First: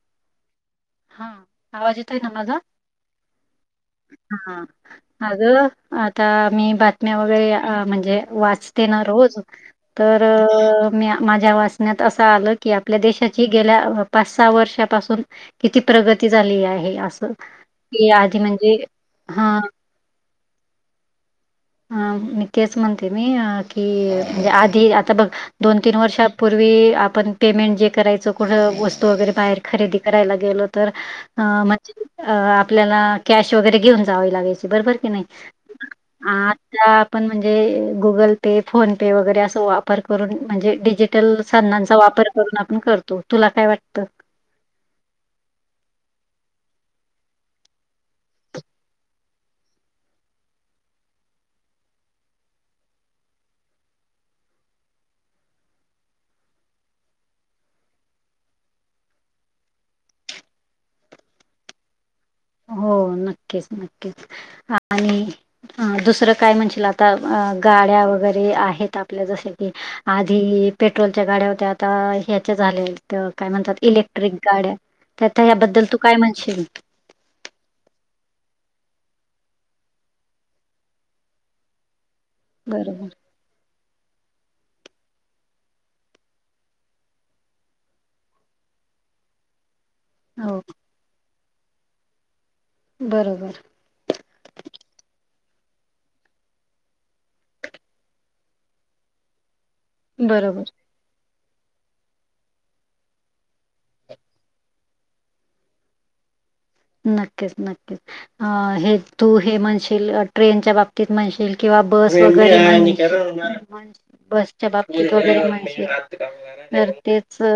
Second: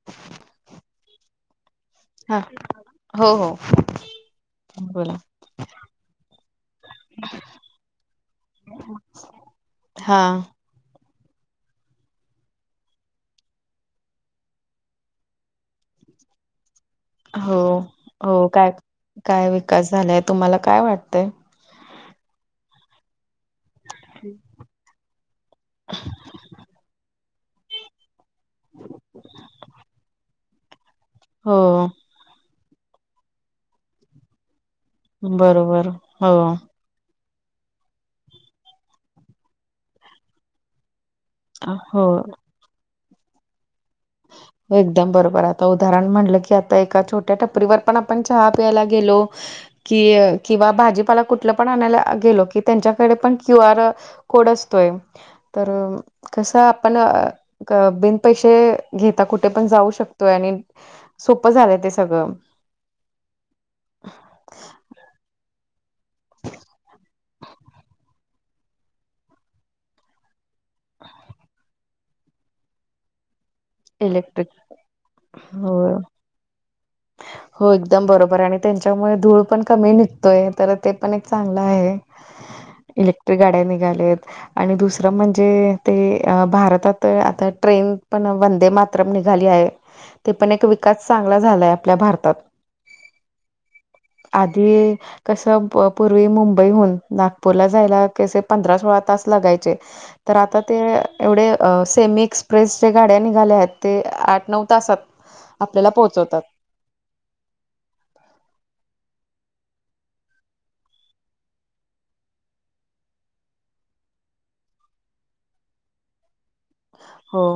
[inaudible] हा आवाज येत हा हो हो! हा बोला अगं आता मी बातम्या वगैरे, अ म्हणजे वाचते ना रोज. हा तर अ मी माझ्या वाचन्यात असं आलं की, आपल्या देशाची गेल्या पाच सहा वर्षापासून किती प्रगती झाली आहे असं, हो की आधी म्हणजे हा! झालंय तुम्हाला काय वाटतंय? ह [unintelligible] तेच म्हणते मी अ की म्हजे आधी आता बघ दोन, तीन वर्षापूर्वी आपण पेमेंट जे करायचो, कुठं वस्तू वगैरे बाहेर खरेदी करायला गेलो तर, अ हो म्हणजे अ आपल्याला कॅश वगैरे घेऊन जावावी लागायची बरबर की नाही बरोबर हो आ ल्या पण म्हणजे गुगल पे, फोन पे, वगैरे अस वापर करून म्हणजे डिजी टल सान्नाचा हो वापर करून आपण करतो, तुला काय वाटतं. एकदम बरोबर आता उदाहरण म्हणलं की आता एका छोट्या टपरीवर पण आपण चहा प्यायला गेलो कि किंवा भाजीपाला कुठलं पण आणायला गेलो, की त्यांच्याकडे पण क्यू आर कोड असतोय तर कसं आपण बिन पैसे घेता कुठे पण जाऊ शकतोय, आणि सोपं झालंय ते सगळं. हो नक्कीच, नक्कीच, आणि अ दुसरं काय म्हणशील आता अ गाड्या वगैरे आहेत आपल्या, जसे की आधी पेट्रोलच्या गाड्या होत्यात. ता ह्याचे झालेय. तर काय म्हणतात इलेक्ट्रिक गाड्या तर हबद्दल हो तू काय म्हणशील. हो एकदम बरोबर आहे आणि त्यांच्यामुळे धूळ पण कमी निघतोय तर ते पण एक चांगलं आहे. बरोबर. इलेक्ट्रिक गाड्या निघाल्यात. आणि दुसरं म्हणजे ते भारतात आता ट्रेन पण वंदे मात्रम निघाली आहे. हम. ते पण एक विकास चांगला झालाय आपल्या भारतात बरोबर. अधी कसं पूर्वी मुंबईहून नागपूरला जायला कसे पंधरा सोळा तास लगायचे. तर आता बरोबर. ते एवढे सेमी एक्सप्रेस जे गाड्या निघाल्या आहेत ते आठ नऊ तासात आपल्याला पोहोचवतात. नक्कीच नक्कीच. अ हे तू हे म्हणशील ट्रेनच्या बाबतीत म्हणशील किंवा बस वगैरे बसच्या बाबतीत वगैरे म्हणसे तर तेच हो.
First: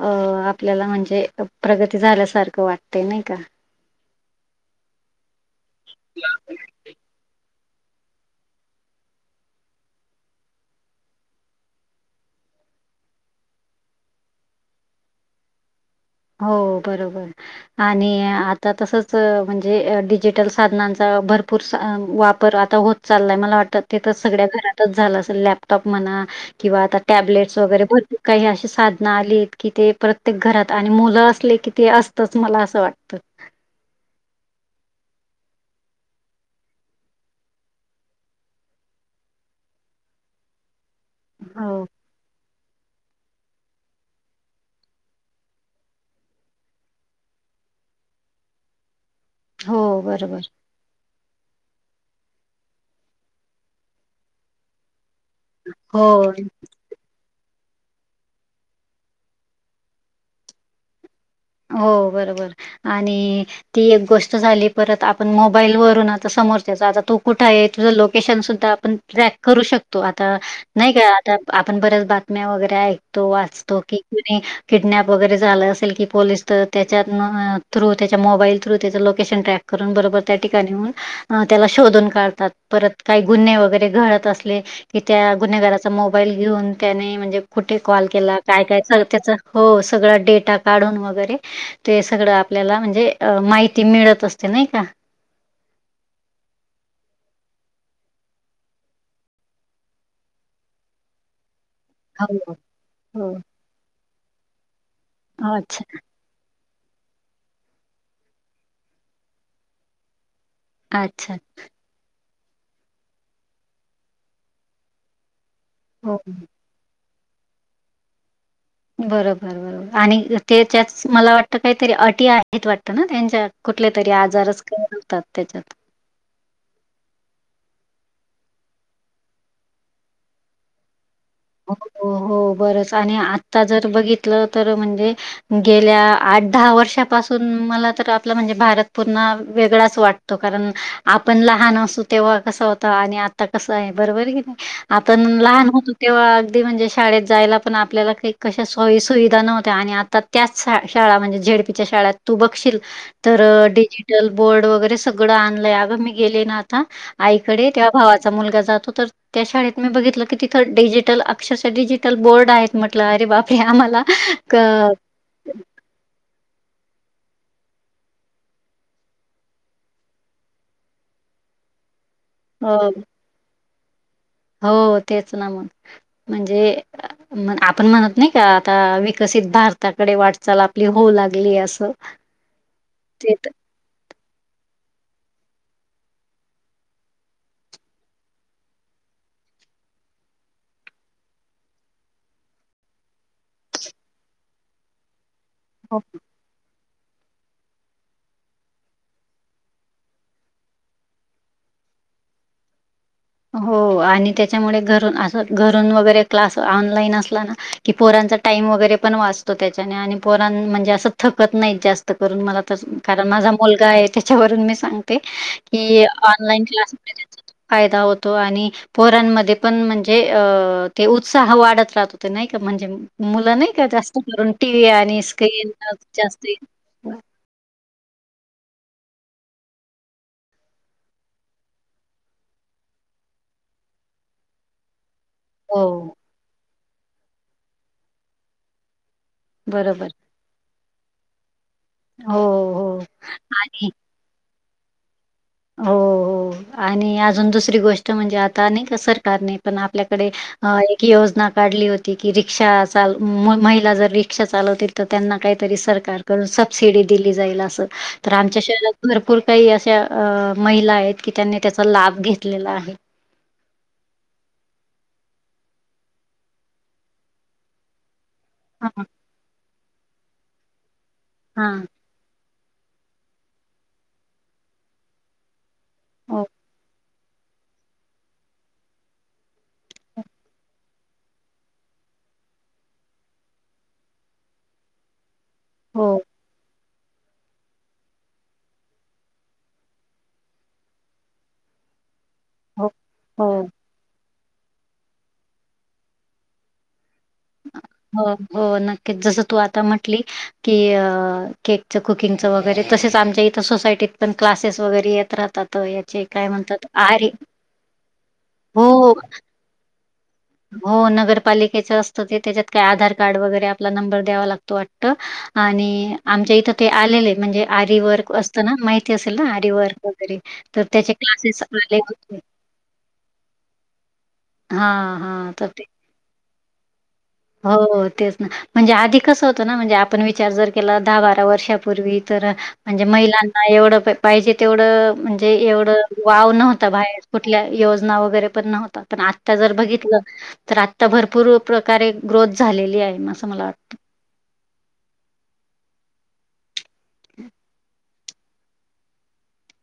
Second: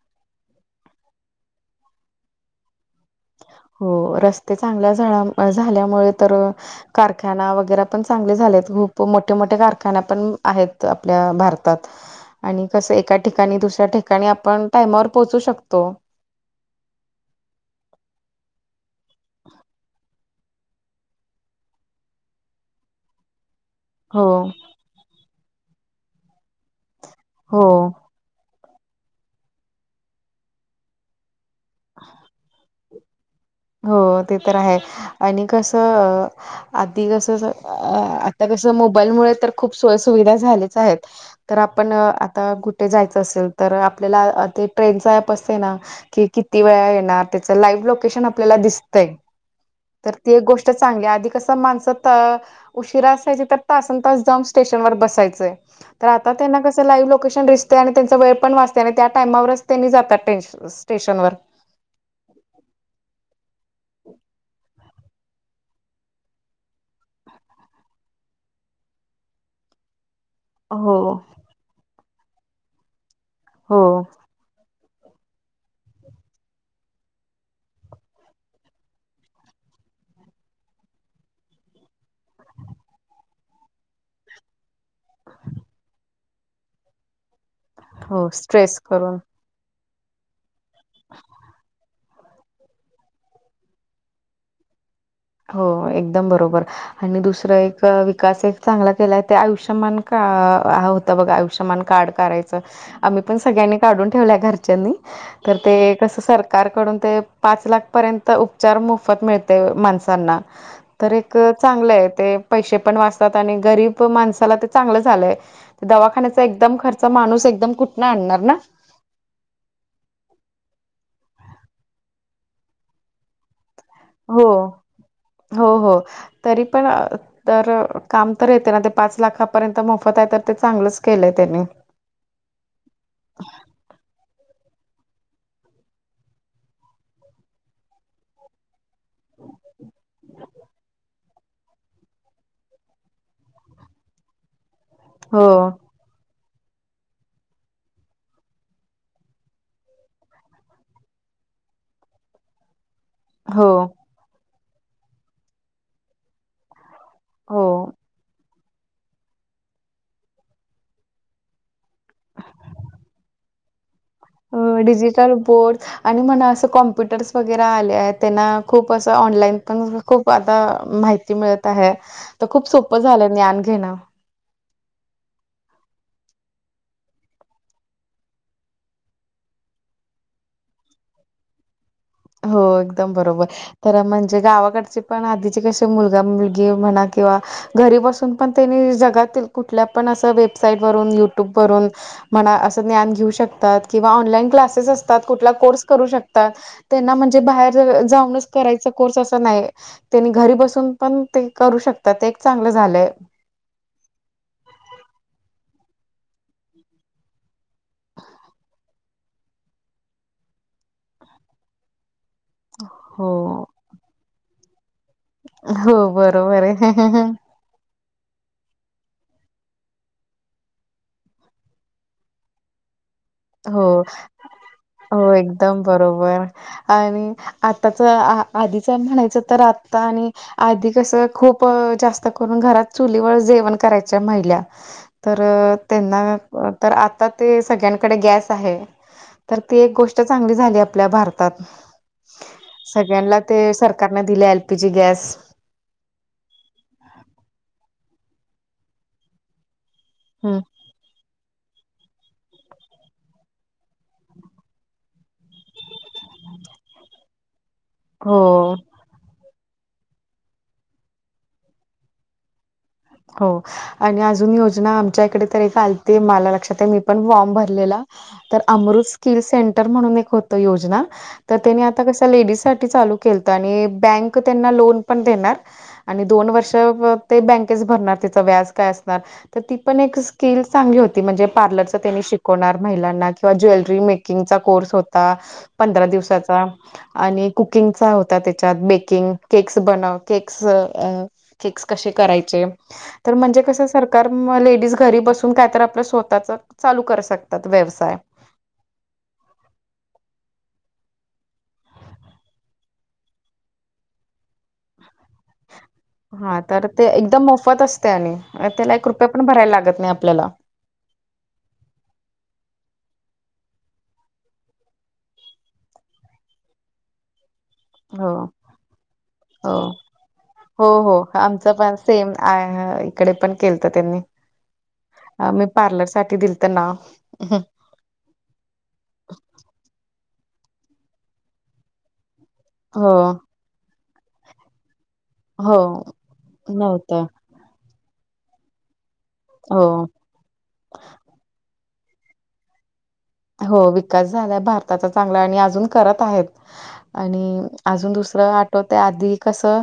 अ आपल्याला म्हणजे प्रगती झाल्यासारखं वाटतय नाही का? हो रस्ते चांगल्या झा झाल्यामुळे तर कारखाना वगैरे पण चांगले झालेत खूप मोठे मोठे कारखाना पण आहेत आपल्या भारतात आणि कसं एका ठिकाणी दुसऱ्या ठिकाणी आपण टायमावर पोहोचू शकतो. हो बरोबर. आणि आता तसच म्हणजे डिजिटल साधनांचा भरपूर वाप तर आता होत चाललाय मला वाटतं. ते तर हो सगळ्या घरातच झालं असल. लॅपटॉप म्हणा, किंवा आता टॅबलेट्स हो वगैरे भर काही अशी साधना आलीत की ते प्रत्येक घरात आणि मुलं असले की ते असतच मला असं वाटतं. [unintelligible] हो ते तर आहे आणि कसं? आधी जस आता कस मोबाईल मुळे तर खूप सोय सुुविधा झालीच आहेत. तर हो. आपण आता कुठे जायचं असेल तर आपल्याला ते ट्रेनच ऍप असते ना. कि किती वेळा येणार त्याच लाईव्ह लोकेशन आपल्याला दिसतंय हो, तर त बरोबर. गोष्ट चांगली आधी कस माणस त उशीरा असायची तर तासन तास जाऊन स्टेशन वर बसायचंय. तर आता हो. त्यांना कस सर लाईव्ह लोकेशन दिसतय, आणि त्यांचा वेळ पण वाचतय, आणि त्या टायमावरच त्यांनी जाताय स्टेशन वर हो बरोबर आणि ती एक गोष्ट झाली. परत आपण मोबाईलवरून आता समोरच्याचा आता तो कुठे आहे तुझं लोकेशन सुद्धा आपण ट्रॅक करू शकतो. आता नाही हो काय आता आपण बऱ्याच बातम्या वगैरे ऐकतो वाचतो हो कि कोण किडनॅप वगैरे झालं असेल कि पोलिस तर त्याच्या थ्रू त्याच्या मोबाईल थ्रू त्याचं लोकेशन ट्रॅक करून बरोबर त्या ठिकाणी होऊन. अ त्याला शोधून काढतात परत काही गुन्हे वगैरे घळत असले. कि त्या गुन्हेगाराचा मोबाईल घेऊन त्याने म्हणजे कुठे कॉल हो केला काय स्ट्रेस काय करून त्याच हो सगळा डेटा काढून वगैरे ते सगळं आपल्याला म्हणजे माहिती मिळत असते नाही का? हो एकदम बरोबर. आणि दुसरं एक विकास एक चांगला केला आहे ते आयुष्यमान का होता बघा आयुष्यमान कार्ड हो, काढायच. आम्ही पण हो. सगळ्यांनी काढून ठेवलय घरच्यांनी तर अच्छा, ते कस सर कार्ड काढून ते पाच लाख पर्यंत उपचार मोफत मिळते माणसांना तर अच्छा. एक चांगलं आहे ते पैसे पण वाचतात आणि गरीब माणसाला ते चांगलं झालंय. हो. दवाखान्याचा एकदम खर्च माणूस एकदम कुठन आणणार ना. बरोबर बरोबर आणि ते त्याच मला वाटत काहीतरी अटी आहेत वाटतं ना त्यांच्या कुठले तरी हो. आजारच कव्हर होतात हो त्याच्यात हो. तरी पण तर काम तर येते ना ते पाच लाखापर्यंत मोफत आहे तर ते चांगलंच केलंय त्यांनी हो हो बरंच आणि आत्ता जर बघितलं तर म्हणजे गेल्या आठ दहा वर्षापासून मला तर आपला म्हणजे भारत पुन्हा वेगळाच वाटत. तो कारण आपण लहान असू तेव्हा कस होत. आणि आता कसं आहे. बरोबर कि नाही. आता हो. लहान होत. तेव्हा अगदी म्हणजे शाळेत जायला पण आपल्याला काही कशा सोयी सुुविधा नव्हत्या आणि आता त्याच शाळा म्हणजे झेडपीच्या शाळेत तू बघशील. तर हो डिजिटल बोर्ड वगैरे सगळं आणलंय अगं मी गेले ना. अ.. हो आईकडे तेव्हा भावाचा मुलगा जातो तर त्या शाळेत मी बघितलं किती? डिजिटल अक्षरशः डिजिटल बोर्ड आहेत म्हटलं अरे बापरे आम्हाला क अ डीजिटल बोर्ड आणि म्हणा असं कॉम्प्युटर्स वगैरे आले आहेत त्यांना खूप असं ऑनलाईन पण खूप आता माहिती मिळत आहे तर खूप अ, सोपं झालंय ज्ञान घेणं. हो तेच ना म्ह म्हणजे म आपण म्हणत नाही का आता विकसित भारताकडे वाटचाल आपली होऊ लागली असं. हो एकदम बरोबर. तर म्हणजे गावाकडचे पण आधीचे कसे मुलगा मुलगी म्हणा किंवा घरी बसून पण त्यांनी जगातील कुठल्या पण असं वेबसाईट वरून युट्यूब वरून म्हणा असं ज्ञान घेऊ शकतात किंवा ऑनलाईन क्लासेस असतात कुठला कोर्स हो. करू शकतात. त्यांना म्हणजे बाहेर जाऊनच करायचा कोर्स अस नाही. त्यांनी घरी बसून पण ते करू शकतात ते एक चांगलं झालंय. हो आणि त्याच्यामुळे घरून अस घरून वगैरे क्लास ऑनलाईन असला ना. कि पोरांचा टाइम वगैरे पण वाचतो त्याच्याने आणि पोरां म्हणजे असं थकत नाहीत जास्त करून मला कारण हो माझा मुलगा आहे त्याच्यावरून मी सांगते हो की बरोबर ऑनलाईन आहे. क्लास फायदा होत. आणि पोरांमध्ये पण म्हणजे अ ते उत्साह वाढत राहत हो ते नाही का म्हणजे मुलं नाही का हो जास्त करून टी व्ही आणि हो स्क्रीन एकदम जास्त बरोबर आणि आताच आ आधीच म्हणायचं तर आत्ता आणि आधी कसं खूप जास्त करून घरात चुलीवर जेवण करायच्या महिला तर हो त्यांना तर आता ते सगळ्यांकडे गॅस आहे. तर ती एक बरोबर. गोष्ट चांगली झाली आपल्या भारतात हो, हो सगळ्यांना ते आणि सरकार दिले एल पीजी गॅस हो हो आणि अजून दुसरी गोष्ट म्हणजे आता नाही का सरकारने पण आपल्याकडे हम. एक योजना काढली होती की रिक्षा चाल महिला जर रिक्षा चालवतील. तर त्यांना काहीतरी सरकारकडून सबसिडी दिली जाईल असं. तर आमच्या हो शहरात भरपूर काही अशा अ महिला आहेत की त्यांनी त्याचा लाभ घेतलेला आहे. हो आणि अजून योजना आमच्या इकडे तर एक आलती मला लक्षात आहे मी पण फॉर्म भरलेला. तर हां, अमृत स्किल सेंटर म्हणून एक होत योजना तर हां. त्यांनी आता कस लेडीजसाठीठी चालू केलं तर आणि बँक त्यांना लोन पण देणार. आणि हो, दोन वर्ष ते बँकच भरणार तिचा व्याज काय असणार. तर ती पण एक स्किल चांगली होती म्हणजे पार्लरच त्यांनी शिकवणार महिलांना किंवा ज्वेलरी मेक कुकिंगचा कोर्स होता पंधरा हो, दिवसाचा आणि कुकिंगचा होता त्याच्यात बेकिंग केक्स बनव केक्स केक्स करायचे हो, तर हो, म्हणजे कस सारखं तर म लेडीज घरी बसून काय तर आपल्या स्वतःच चालू करू शकतात व्यवस हो, नक्कीच जस तू आता म्हटली की केक च कुकिंगचं वगैरे तसेच आमच्या इ सोसायीत पण क्लासेस वगैरे येत राहात. हा तर ते एकदम मोफत असते आणि हो, त्याला एक हो. रुपये पण भरायला लागत नाही आपल्याला. हो नगरपालिकेचं असतं ते त्याच्यात काय आधार कार्ड वगैरे आपला नंबर द्यावा लागतो त वाटत आणि आमच्या इथं ते आलेले म्हणजे आरी हो वर्क असत ना माहिती असेल ना आरी हो वर्क वगैरे तर हो त्याचे हो क्लासेस आमचं पण आले. सेम इकडे पण केलत त्यांनी. हा हा. मी पार्लर साठी दिलत ना हो तेच ना म्हणजे आधी कसं होतं ना म्हणजे आपण विचार जर केला दहा बारा वर्षापूर्वी तर म्हणजे हो महिलांना एवढं पाहिजे तेवढं म्हणजे हो एवढं वाव नव्हतां नव्हतं बाहेर योजना वगैरे पण नव्हता पण आता जर हो बघितलं तर आता भरपूर प्रकारे ग्रोथ झालेली आहे मस् हो विकास झाला भारताचा चांगला आणि अजून करत आहेत. आणि अजून दुसरं आठवत आधी कसं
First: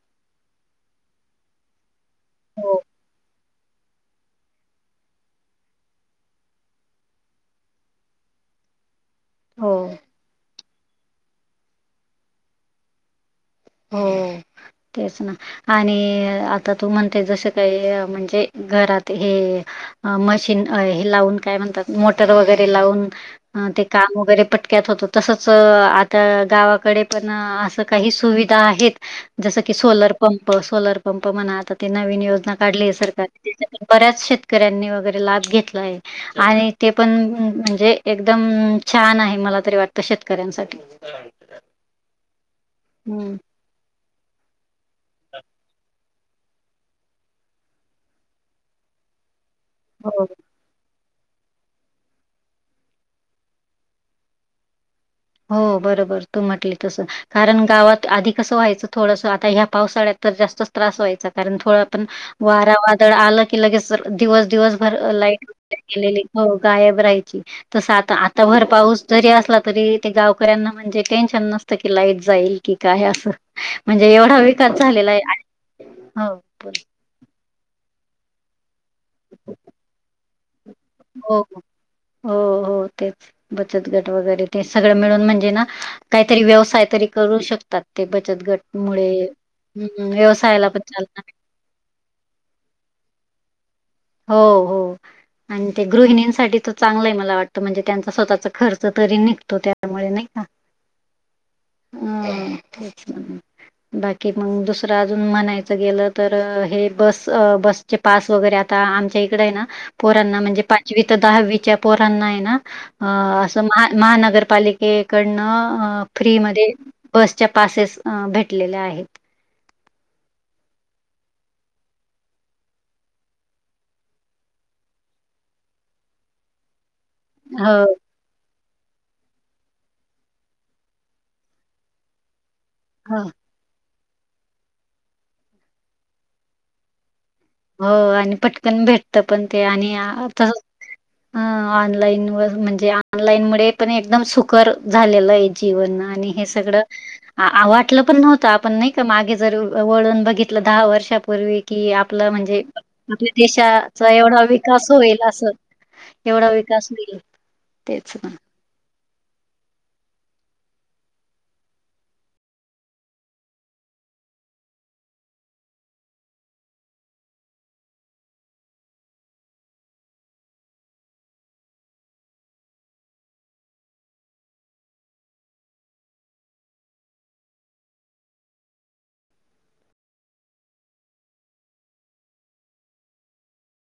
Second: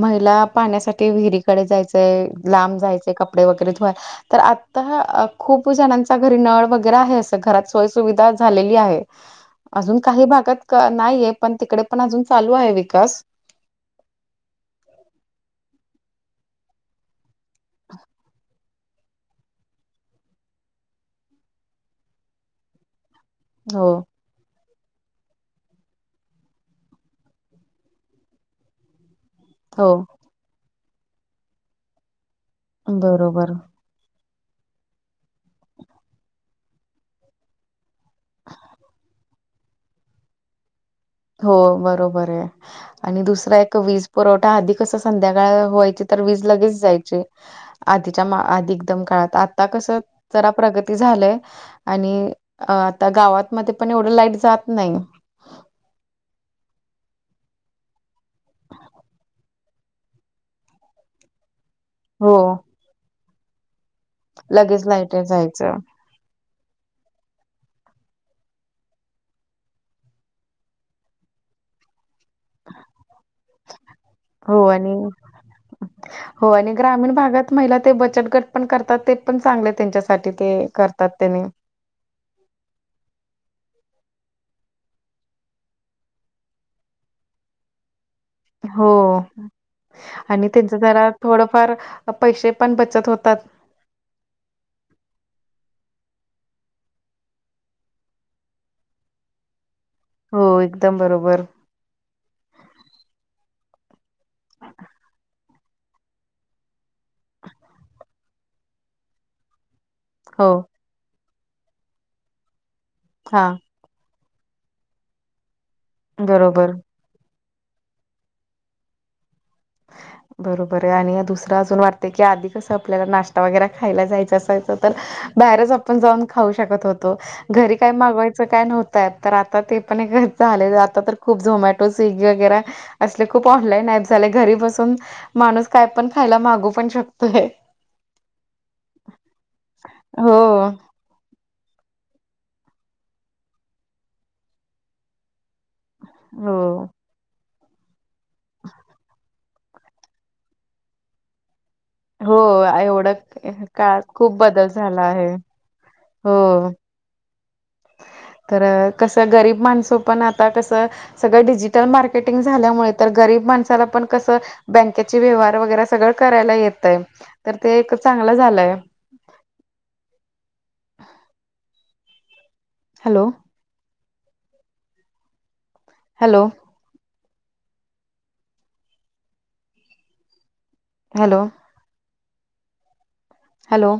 महिला पाण्यासाठी विहिरी डे जायचंय लांब हो, जायच क क वगैरे धुवाय तर आता खूप जणांचा घरी नळ वगैरे आहे अस घरात सोय सुविधा झालेली आहे हो, अजून काही भागात नाहीये पण तिकडे पण अजून चालू आहे विकास हो तेच ना आणि आता तू म्हणते जसं काही म्हणजे घरात हे. मशीन हे लावून काय म्हणतात मोटर वगैरे लावून ते हो, काम वगैरे पट तसच आता गावाकडे पण अस काही सुविधा आहेत. जसं की हो. सोलर पंप सोलर पंप म्हणा आता ते नवीन योजना काढलीय सरकार. बरोबर. बऱ्याच शेतकऱ्यांनी वगैरे लाभ घेतला आहे आणि ते पण म्हणजे एकदम छान आहे मला तरी वाटतं शेतकऱ्यांसाठी हो बरोबर आहे आणि हम्म. दुसरा एक वीज पुरवठा आधी कस संध्याकाळ व्हायची. तर वीज लगेच जायचे आधीच्या आधी एकदम काळात आता कस हो. जरा प्रग- झालंय आणि आता गावातमध्ये पण एवढं लाईट जात नाही. हो बरोबर तू म्हटली तसं. कारण गावात आधी कसं व्हायचं थोडस आता ह्या पावसाळ्यात तर जास्तच त्रास व्हायचा. कारण थोडं पण हो वारा वादळ आलं की लगेच दिवस दिवस लगेच भर लाईट लाईटैे जायचं गलेली. हो गायब राहायची तस आता आता भर पाऊस जरी असला तरी ते गावकऱ्यांना म्हणजे टेन्शन नस की लाईट जाईल की काय असं म्हणजे एवढा हो विकास आणि झालेला आहे हो. हो आणि बोल. ग्रामीण भागात महिला ते बचत गट पण करतात ते पण चांगले त्यांच्यासाठी ते कर हो हो हो तेच बचत गट वगैरे ते सगळं मिळून म्हणजे ना काहीतरी व्यवसाय तरी करू शकतात. ते बचत गट हो मुळे हम् व्यवसायाला पण चालणार. फार पैसे पण बचत होतात. हो हो आणि ते गृहिणींसाठी त चांगलंय मला वाटतं म्हणजे त्यांचा स्वतःचा खर्च तरी निघतो त्या त्यामुळे नाही का हो एकदम बरोबर हम् तेच बाकी मग दुसरं अजून म्हणायचं गेलं तर हे बस बसचे पास वगैरे आ ता आमच्या इकड आहे ना पोरांना हो म्हणजे पाचवी तर दहावीच्या पोरांना आहे ना अ हा असं महा महानगरपालिकेकडनं बरोबर फ्रीमध्येध्ये बसच्या पासेस भेटलेल्या आहेत. बरोबर आहे आणि दुसरं अजून वाटतं की आधी कसं आपल्याला नाश्ता वगैरे खायला जायचं असायचं तर, बाहेरच आपण जाऊन खाऊ शकत होतो घरी हो काय मागवायचं काय नव्हतं. तर आता ते पण एक आले आता तर खूप झोमॅटो स्विगी वगैरे हो असले खूप, ऑनलाईन ऍप झाले घरी बसून माणूस काय पण खायला मागू पण शकतोय. हो आणि पटकन भेटत पण ते आणि त हो ह ऑनलाईन व म्हणजे ऑनलाईन मु पण एकदम सुकर झालेलं आहे. जीवन आणि हे सगळं हो वाटलं पण नव्हतं आपण नाही का मागे वळून बघितलं दहा वर्षापूर् क आपलं हो म्हणजे एवढं आपल्या काळात देशाचा खूप एवढा बदल विकास झाला होईल आहे असं. एवढा हो. विकास मिल तेच पण तर कसं गरीब माणसं पण आता कसं? सगळं डिजिटल मार्केटिंग झाल्यामुळे तर गरीब माणसाला पण कसं? बँकेचे व्यवहार वगैरे सगळं करायला येतय तर ते एक चांगलं झालंय. हॅलो. हॅलो. हॅलो. हॅलो.